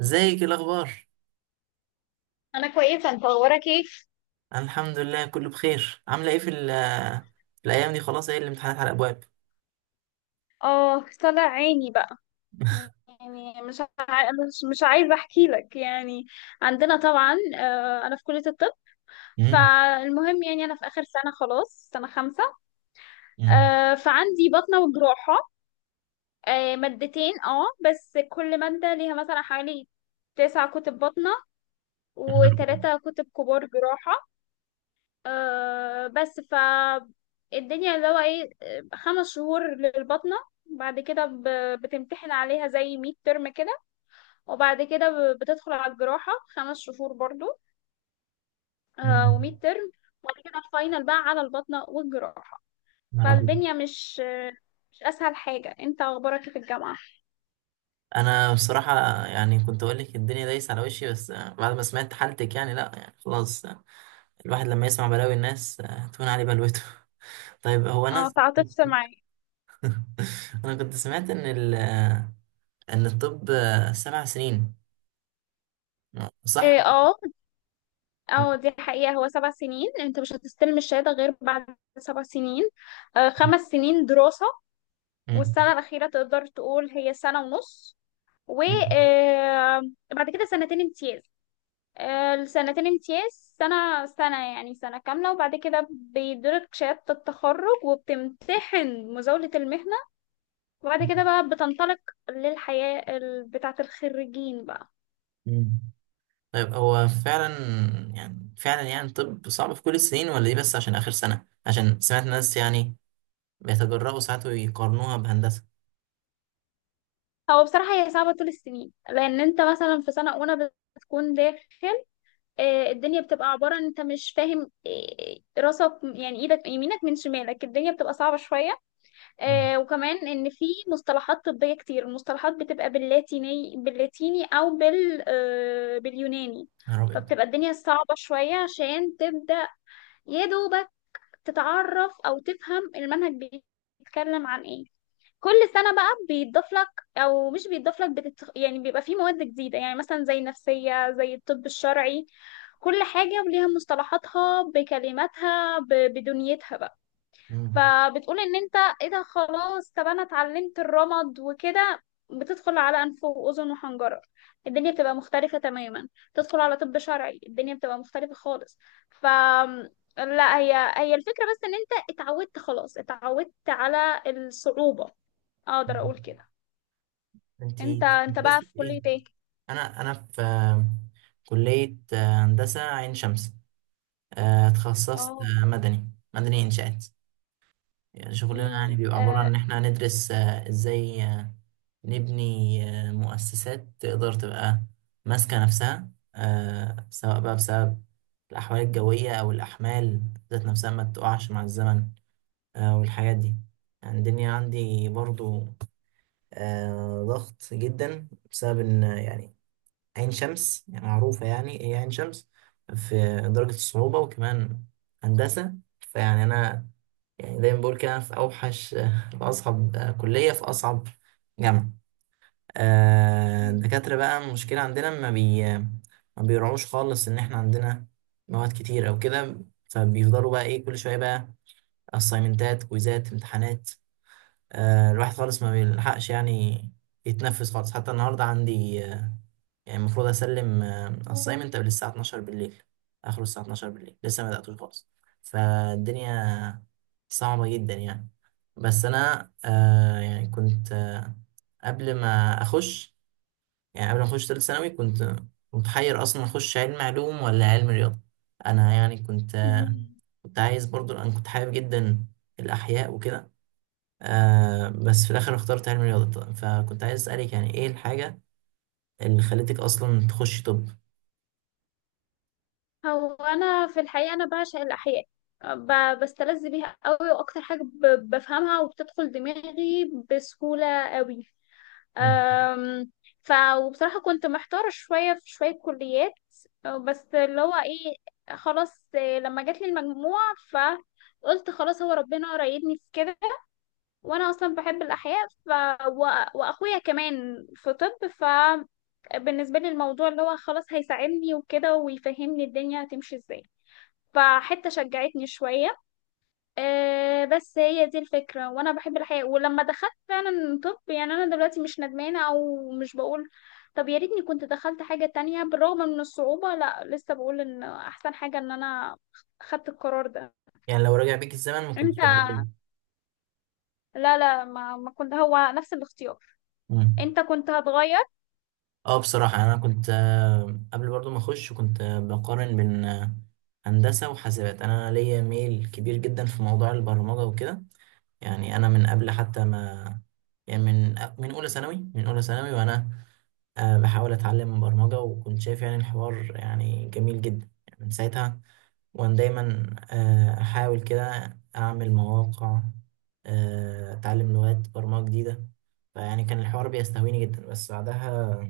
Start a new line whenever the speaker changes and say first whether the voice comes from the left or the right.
right: ازيك، ايه الاخبار؟
left: انا كويسه، انت اخبارك ايه؟
right: انا الحمد لله، كله بخير. عامله ايه في الايام دي؟ خلاص، ايه الامتحانات على الابواب؟
left: اه، طلع عيني بقى. يعني مش عايزه احكي لك يعني. عندنا طبعا انا في كليه الطب.
right: امم.
left: فالمهم يعني انا في اخر سنه، خلاص سنه خمسة. فعندي بطنه وجراحه. مادتين، بس كل ماده ليها مثلا حوالي 9 كتب بطنه، و3 كتب كبار جراحه. بس ف الدنيا اللي هو ايه، 5 شهور للبطنة. بعد كده بتمتحن عليها زي ميد ترم كده. وبعد كده بتدخل على الجراحة 5 شهور برضو،
right: امم.
left: وميد ترم. وبعد كده الفاينل بقى على البطنة والجراحة.
right: يا رب.
left: فالدنيا مش مش أسهل حاجة. انت أخبارك إيه في الجامعة؟
right: انا بصراحه يعني كنت اقول لك الدنيا دايسه على وشي، بس بعد ما سمعت حالتك يعني لا، يعني خلاص. الواحد لما يسمع بلاوي الناس تهون عليه بلوته. طيب، هو انا.
left: اه، تعاطفت معايا.
right: كنت سمعت ان الطب 7 سنين، صح؟
left: إيه، اه. اه، دي حقيقة. هو 7 سنين، انت مش هتستلم الشهادة غير بعد 7 سنين. 5 سنين دراسة،
right: مم.
left: والسنة الأخيرة تقدر تقول هي سنة ونص.
right: مم.
left: وبعد كده سنتين امتياز. السنتين امتياز سنة سنة، يعني سنة كاملة. وبعد كده بيدرك شهادة التخرج وبتمتحن مزاولة المهنة. وبعد
right: مم.
left: كده بقى بتنطلق للحياة بتاعة الخريجين بقى.
right: مم. طيب، هو فعلا، يعني طب صعب في كل السنين ولا ايه؟ بس عشان آخر سنة، عشان سمعت ناس يعني بيتجرأوا ساعات ويقارنوها بهندسة.
left: هو بصراحة هي صعبة طول السنين، لأن أنت مثلا في سنة أولى بتكون داخل. الدنيا بتبقى عبارة أن أنت مش فاهم راسك، يعني إيدك يمينك من شمالك، الدنيا بتبقى صعبة شوية.
right: مم.
left: وكمان ان في مصطلحات طبية كتير، المصطلحات بتبقى باللاتيني او باليوناني.
right: يا نهار أبيض.
left: فبتبقى الدنيا صعبة شوية عشان تبدأ يا دوبك تتعرف او تفهم المنهج بيتكلم عن ايه. كل سنة بقى بيتضاف لك، او مش بيتضاف لك، يعني بيبقى فيه مواد جديدة، يعني مثلا زي النفسية، زي الطب الشرعي. كل حاجة وليها مصطلحاتها بكلماتها بدنيتها بقى.
right: مم.
left: فبتقول ان انت ايه ده؟ خلاص طب انا اتعلمت الرمد وكده، بتدخل على انف واذن وحنجره، الدنيا بتبقى مختلفه تماما. تدخل على طب شرعي، الدنيا بتبقى مختلفه خالص. ف لا، هي الفكره، بس ان انت اتعودت، خلاص اتعودت على الصعوبه. اقدر
right: مم.
left: اقول كده. انت
right: انتي
left: انت
right: تخصصت
left: بقى في
right: في ايه؟
left: كليه ايه؟
right: أنا في كلية هندسة عين شمس. اتخصصت
left: اه.
right: مدني إنشاءات. يعني شغلنا يعني
left: امم.
right: بيبقى عبارة عن
left: آه.
right: إن إحنا هندرس إزاي نبني مؤسسات تقدر تبقى ماسكة نفسها، سواء بقى بسبب الأحوال الجوية أو الأحمال ذات نفسها ما تقعش مع الزمن، والحاجات دي. يعني الدنيا عندي برضو ضغط جدا، بسبب إن يعني عين شمس يعني معروفة، يعني هي عين شمس في درجة الصعوبة، وكمان هندسة. فيعني أنا يعني دايما بقول كده، أنا في أوحش في أصعب كلية، في أصعب جامعة. الدكاترة بقى، المشكلة عندنا ما بيراعوش خالص إن إحنا عندنا مواد كتير أو كده. فبيفضلوا بقى إيه كل شوية بقى، أسايمنتات، كويزات، امتحانات. الواحد خالص ما بيلحقش يعني يتنفس خالص. حتى النهاردة عندي يعني المفروض اسلم اسايمنت قبل الساعه 12 بالليل، اخره الساعه 12 بالليل، لسه ما بداتوش خالص. فالدنيا صعبه جدا يعني. بس انا يعني كنت قبل ما اخش قبل ما اخش ثالث ثانوي، كنت متحير اصلا اخش علم علوم ولا علم رياضه. انا يعني
left: مم.
right: كنت عايز برضو، انا كنت حابب جدا الاحياء وكده. بس في الاخر اخترت علم رياضه، فكنت عايز اسالك يعني ايه الحاجه اللي خلتك اصلا تخشي طب.
left: هو انا في الحقيقه انا بعشق الاحياء، بستلذ بيها قوي، واكتر حاجه بفهمها وبتدخل دماغي بسهوله قوي. أم، ف وبصراحه كنت محتاره شويه في شويه كليات. بس اللي هو ايه، خلاص. لما جات لي المجموعه، فقلت خلاص هو ربنا رايدني في كده، وانا اصلا بحب الاحياء. ف و... واخويا كمان في طب، فبالنسبه لي الموضوع اللي هو خلاص هيساعدني وكده، ويفهمني الدنيا هتمشي ازاي، فحتة شجعتني شوية. بس هي دي الفكرة، وأنا بحب الحياة. ولما دخلت فعلا طب، يعني أنا دلوقتي مش ندمانة أو مش بقول طب يا ريتني كنت دخلت حاجة تانية. بالرغم من الصعوبة، لا، لسه بقول إن أحسن حاجة إن أنا خدت القرار ده.
right: يعني لو رجع بيك الزمن ما كنتش
left: أنت؟
right: هتغير؟
left: لا، لا، ما كنت، هو نفس الاختيار.
right: مم.
left: أنت كنت هتغير؟
right: اه بصراحة، انا كنت قبل برضو ما اخش كنت بقارن بين هندسة وحاسبات. انا ليا ميل كبير جدا في موضوع البرمجة وكده. يعني انا من قبل حتى ما يعني من اولى ثانوي وانا بحاول اتعلم برمجة، وكنت شايف يعني الحوار يعني جميل جدا، يعني من ساعتها. وأنا دايما أحاول كده أعمل مواقع، أتعلم لغات برمجة جديدة. فيعني كان الحوار بيستهويني جدا. بس بعدها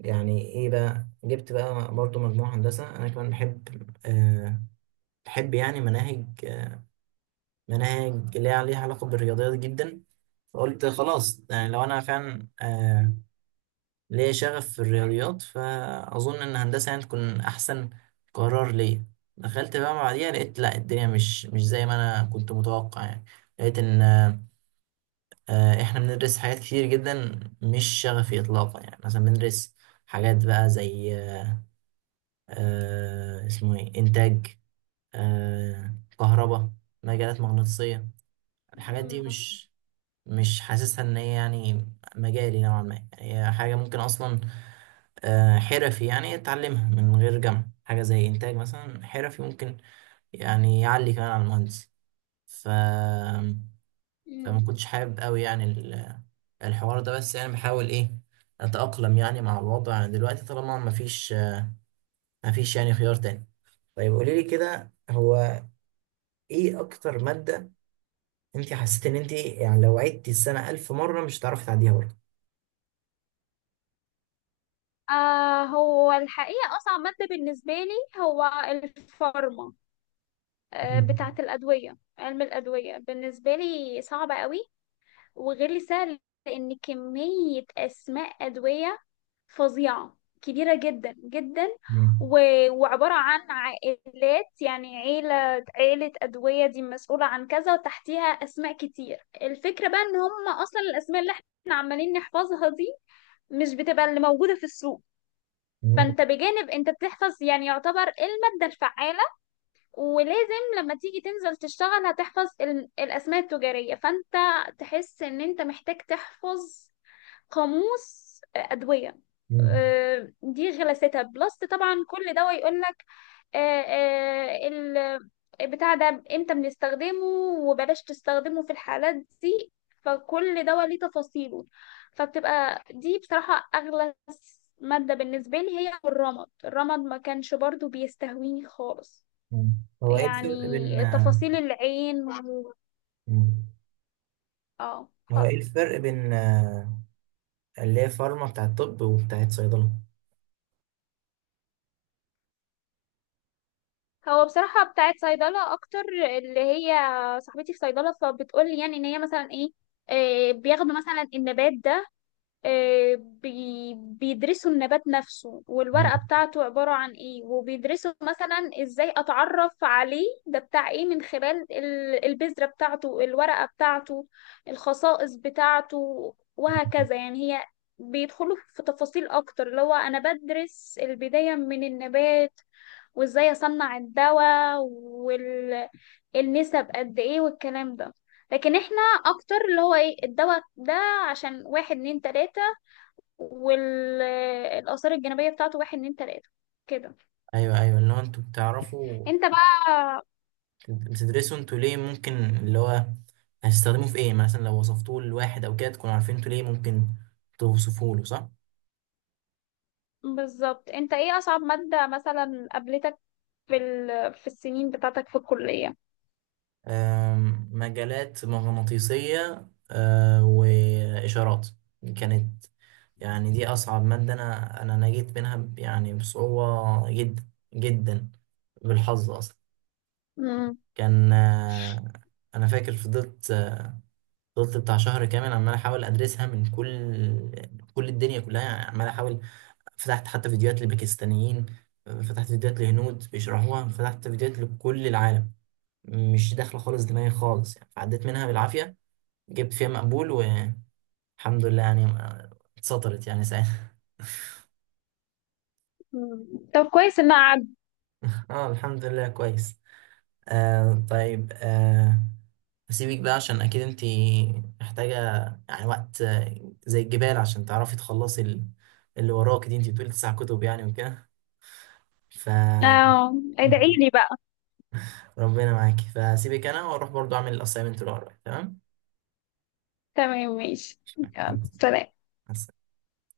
right: يعني إيه بقى، جبت بقى برضو مجموعة هندسة. أنا كمان آه، بحب يعني مناهج ليها علاقة بالرياضيات جدا. فقلت خلاص، يعني لو أنا فعلا ليا شغف في الرياضيات، فأظن إن هندسة يعني تكون أحسن قرار ليا. دخلت بقى بعديها، لقيت لأ، الدنيا مش زي ما أنا كنت متوقع يعني. لقيت إن إحنا بندرس حاجات كتير جدا مش شغفي إطلاقا. يعني مثلا بندرس حاجات بقى زي اسمه إيه، إنتاج، كهرباء، مجالات مغناطيسية. الحاجات دي
left: مم.
right: مش حاسسها ان هي يعني مجالي نوعا ما. يعني هي حاجة ممكن اصلا حرفي يعني اتعلمها من غير جامعة. حاجة زي انتاج مثلا، حرفي ممكن يعني يعلي كمان على المهندس. ف فما
left: مم.
right: كنتش حابب قوي يعني الحوار ده. بس يعني بحاول ايه، اتأقلم يعني مع الوضع دلوقتي طالما مفيش يعني خيار تاني. طيب قولي لي كده، هو ايه اكتر مادة انت حسيت ان انت يعني لو عدتي السنة 1000 مرة مش هتعرفي تعديها برضه؟
left: هو الحقيقة أصعب مادة بالنسبة لي هو الفارما، بتاعة الأدوية. علم الأدوية بالنسبة لي صعبة قوي، وغير لي سهل، لأن كمية أسماء أدوية فظيعة، كبيرة جدا جدا.
right: مم.
left: وعبارة عن عائلات، يعني عيلة عيلة أدوية دي مسؤولة عن كذا، وتحتيها أسماء كتير. الفكرة بقى إن هم أصلا الأسماء اللي احنا عمالين نحفظها دي مش بتبقى اللي موجودة في السوق.
right: مم.
left: فانت بجانب انت بتحفظ يعني يعتبر ايه المادة الفعالة، ولازم لما تيجي تنزل تشتغل هتحفظ الأسماء التجارية، فأنت تحس إن أنت محتاج تحفظ قاموس أدوية.
right: مم.
left: دي غلاستها. بلس طبعا كل دواء يقولك آه، آه، ال بتاع ده امتى بنستخدمه، وبلاش تستخدمه في الحالات دي. فكل دواء ليه تفاصيله. فبتبقى دي بصراحة أغلى مادة بالنسبة لي. هي الرمد. الرمد ما كانش برضو بيستهويني خالص.
right: مم. هو ايه الفرق بين
left: يعني
right: آه،
left: تفاصيل العين
right: مم.
left: اه.
right: هو ايه
left: ف-
right: الفرق بين اللي هي فارما بتاعت طب وبتاعت صيدلة؟
left: هو بصراحة بتاعت صيدلة أكتر، اللي هي صاحبتي في صيدلة فبتقولي، يعني إن هي مثلا إيه بياخدوا مثلا النبات ده، بيدرسوا النبات نفسه،
right: مم.
left: والورقة بتاعته عبارة عن ايه، وبيدرسوا مثلا ازاي اتعرف عليه، ده بتاع ايه من خلال البذرة بتاعته، الورقة بتاعته، الخصائص بتاعته، وهكذا. يعني هي بيدخلوا في تفاصيل اكتر. اللي هو انا بدرس البداية من النبات، وازاي اصنع الدواء، والنسب قد ايه، والكلام ده. لكن احنا اكتر اللي هو ايه الدواء ده عشان واحد، اتنين، تلاتة، والآثار الجانبية بتاعته واحد، اتنين، تلاتة، كده.
right: ايوه، ايوه، اللي هو انتوا بتعرفوا
left: انت بقى
right: بتدرسوا انتوا ليه ممكن، اللي هو هتستخدموه في ايه. يعني مثلا لو وصفتوه لواحد او كده تكونوا عارفين انتوا ليه ممكن توصفوه له، صح؟
left: بالظبط. انت ايه أصعب مادة مثلا قابلتك في السنين بتاعتك في الكلية؟
right: مجالات مغناطيسية وإشارات كانت. يعني دي أصعب مادة، أنا نجيت منها يعني بصعوبة جدا جدا، بالحظ أصلا.
left: مم.
right: كان أنا فاكر فضلت بتاع شهر كامل عمال أحاول أدرسها من كل الدنيا كلها، يعني عمال أحاول. فتحت حتى فيديوهات لباكستانيين، فتحت فيديوهات لهنود بيشرحوها، فتحت فيديوهات لكل العالم، مش داخلة خالص دماغي خالص. يعني عديت منها بالعافية، جبت فيها مقبول والحمد لله. يعني اتسطرت يعني ساعتها.
left: مم. طب كويس ان قعد.
right: اه الحمد لله كويس. طيب. هسيبك بقى عشان اكيد انتي محتاجة يعني وقت زي الجبال عشان تعرفي تخلصي اللي وراكي دي. انتي بتقولي 9 كتب يعني وكده. ف
left: اه، ادعيلي بقى.
right: ربنا معاكي، فسيبك انا واروح برضو اعمل الاسايمنت اللي ورايا. تمام،
left: تمام، ماشي، يلا سلام.
right: مع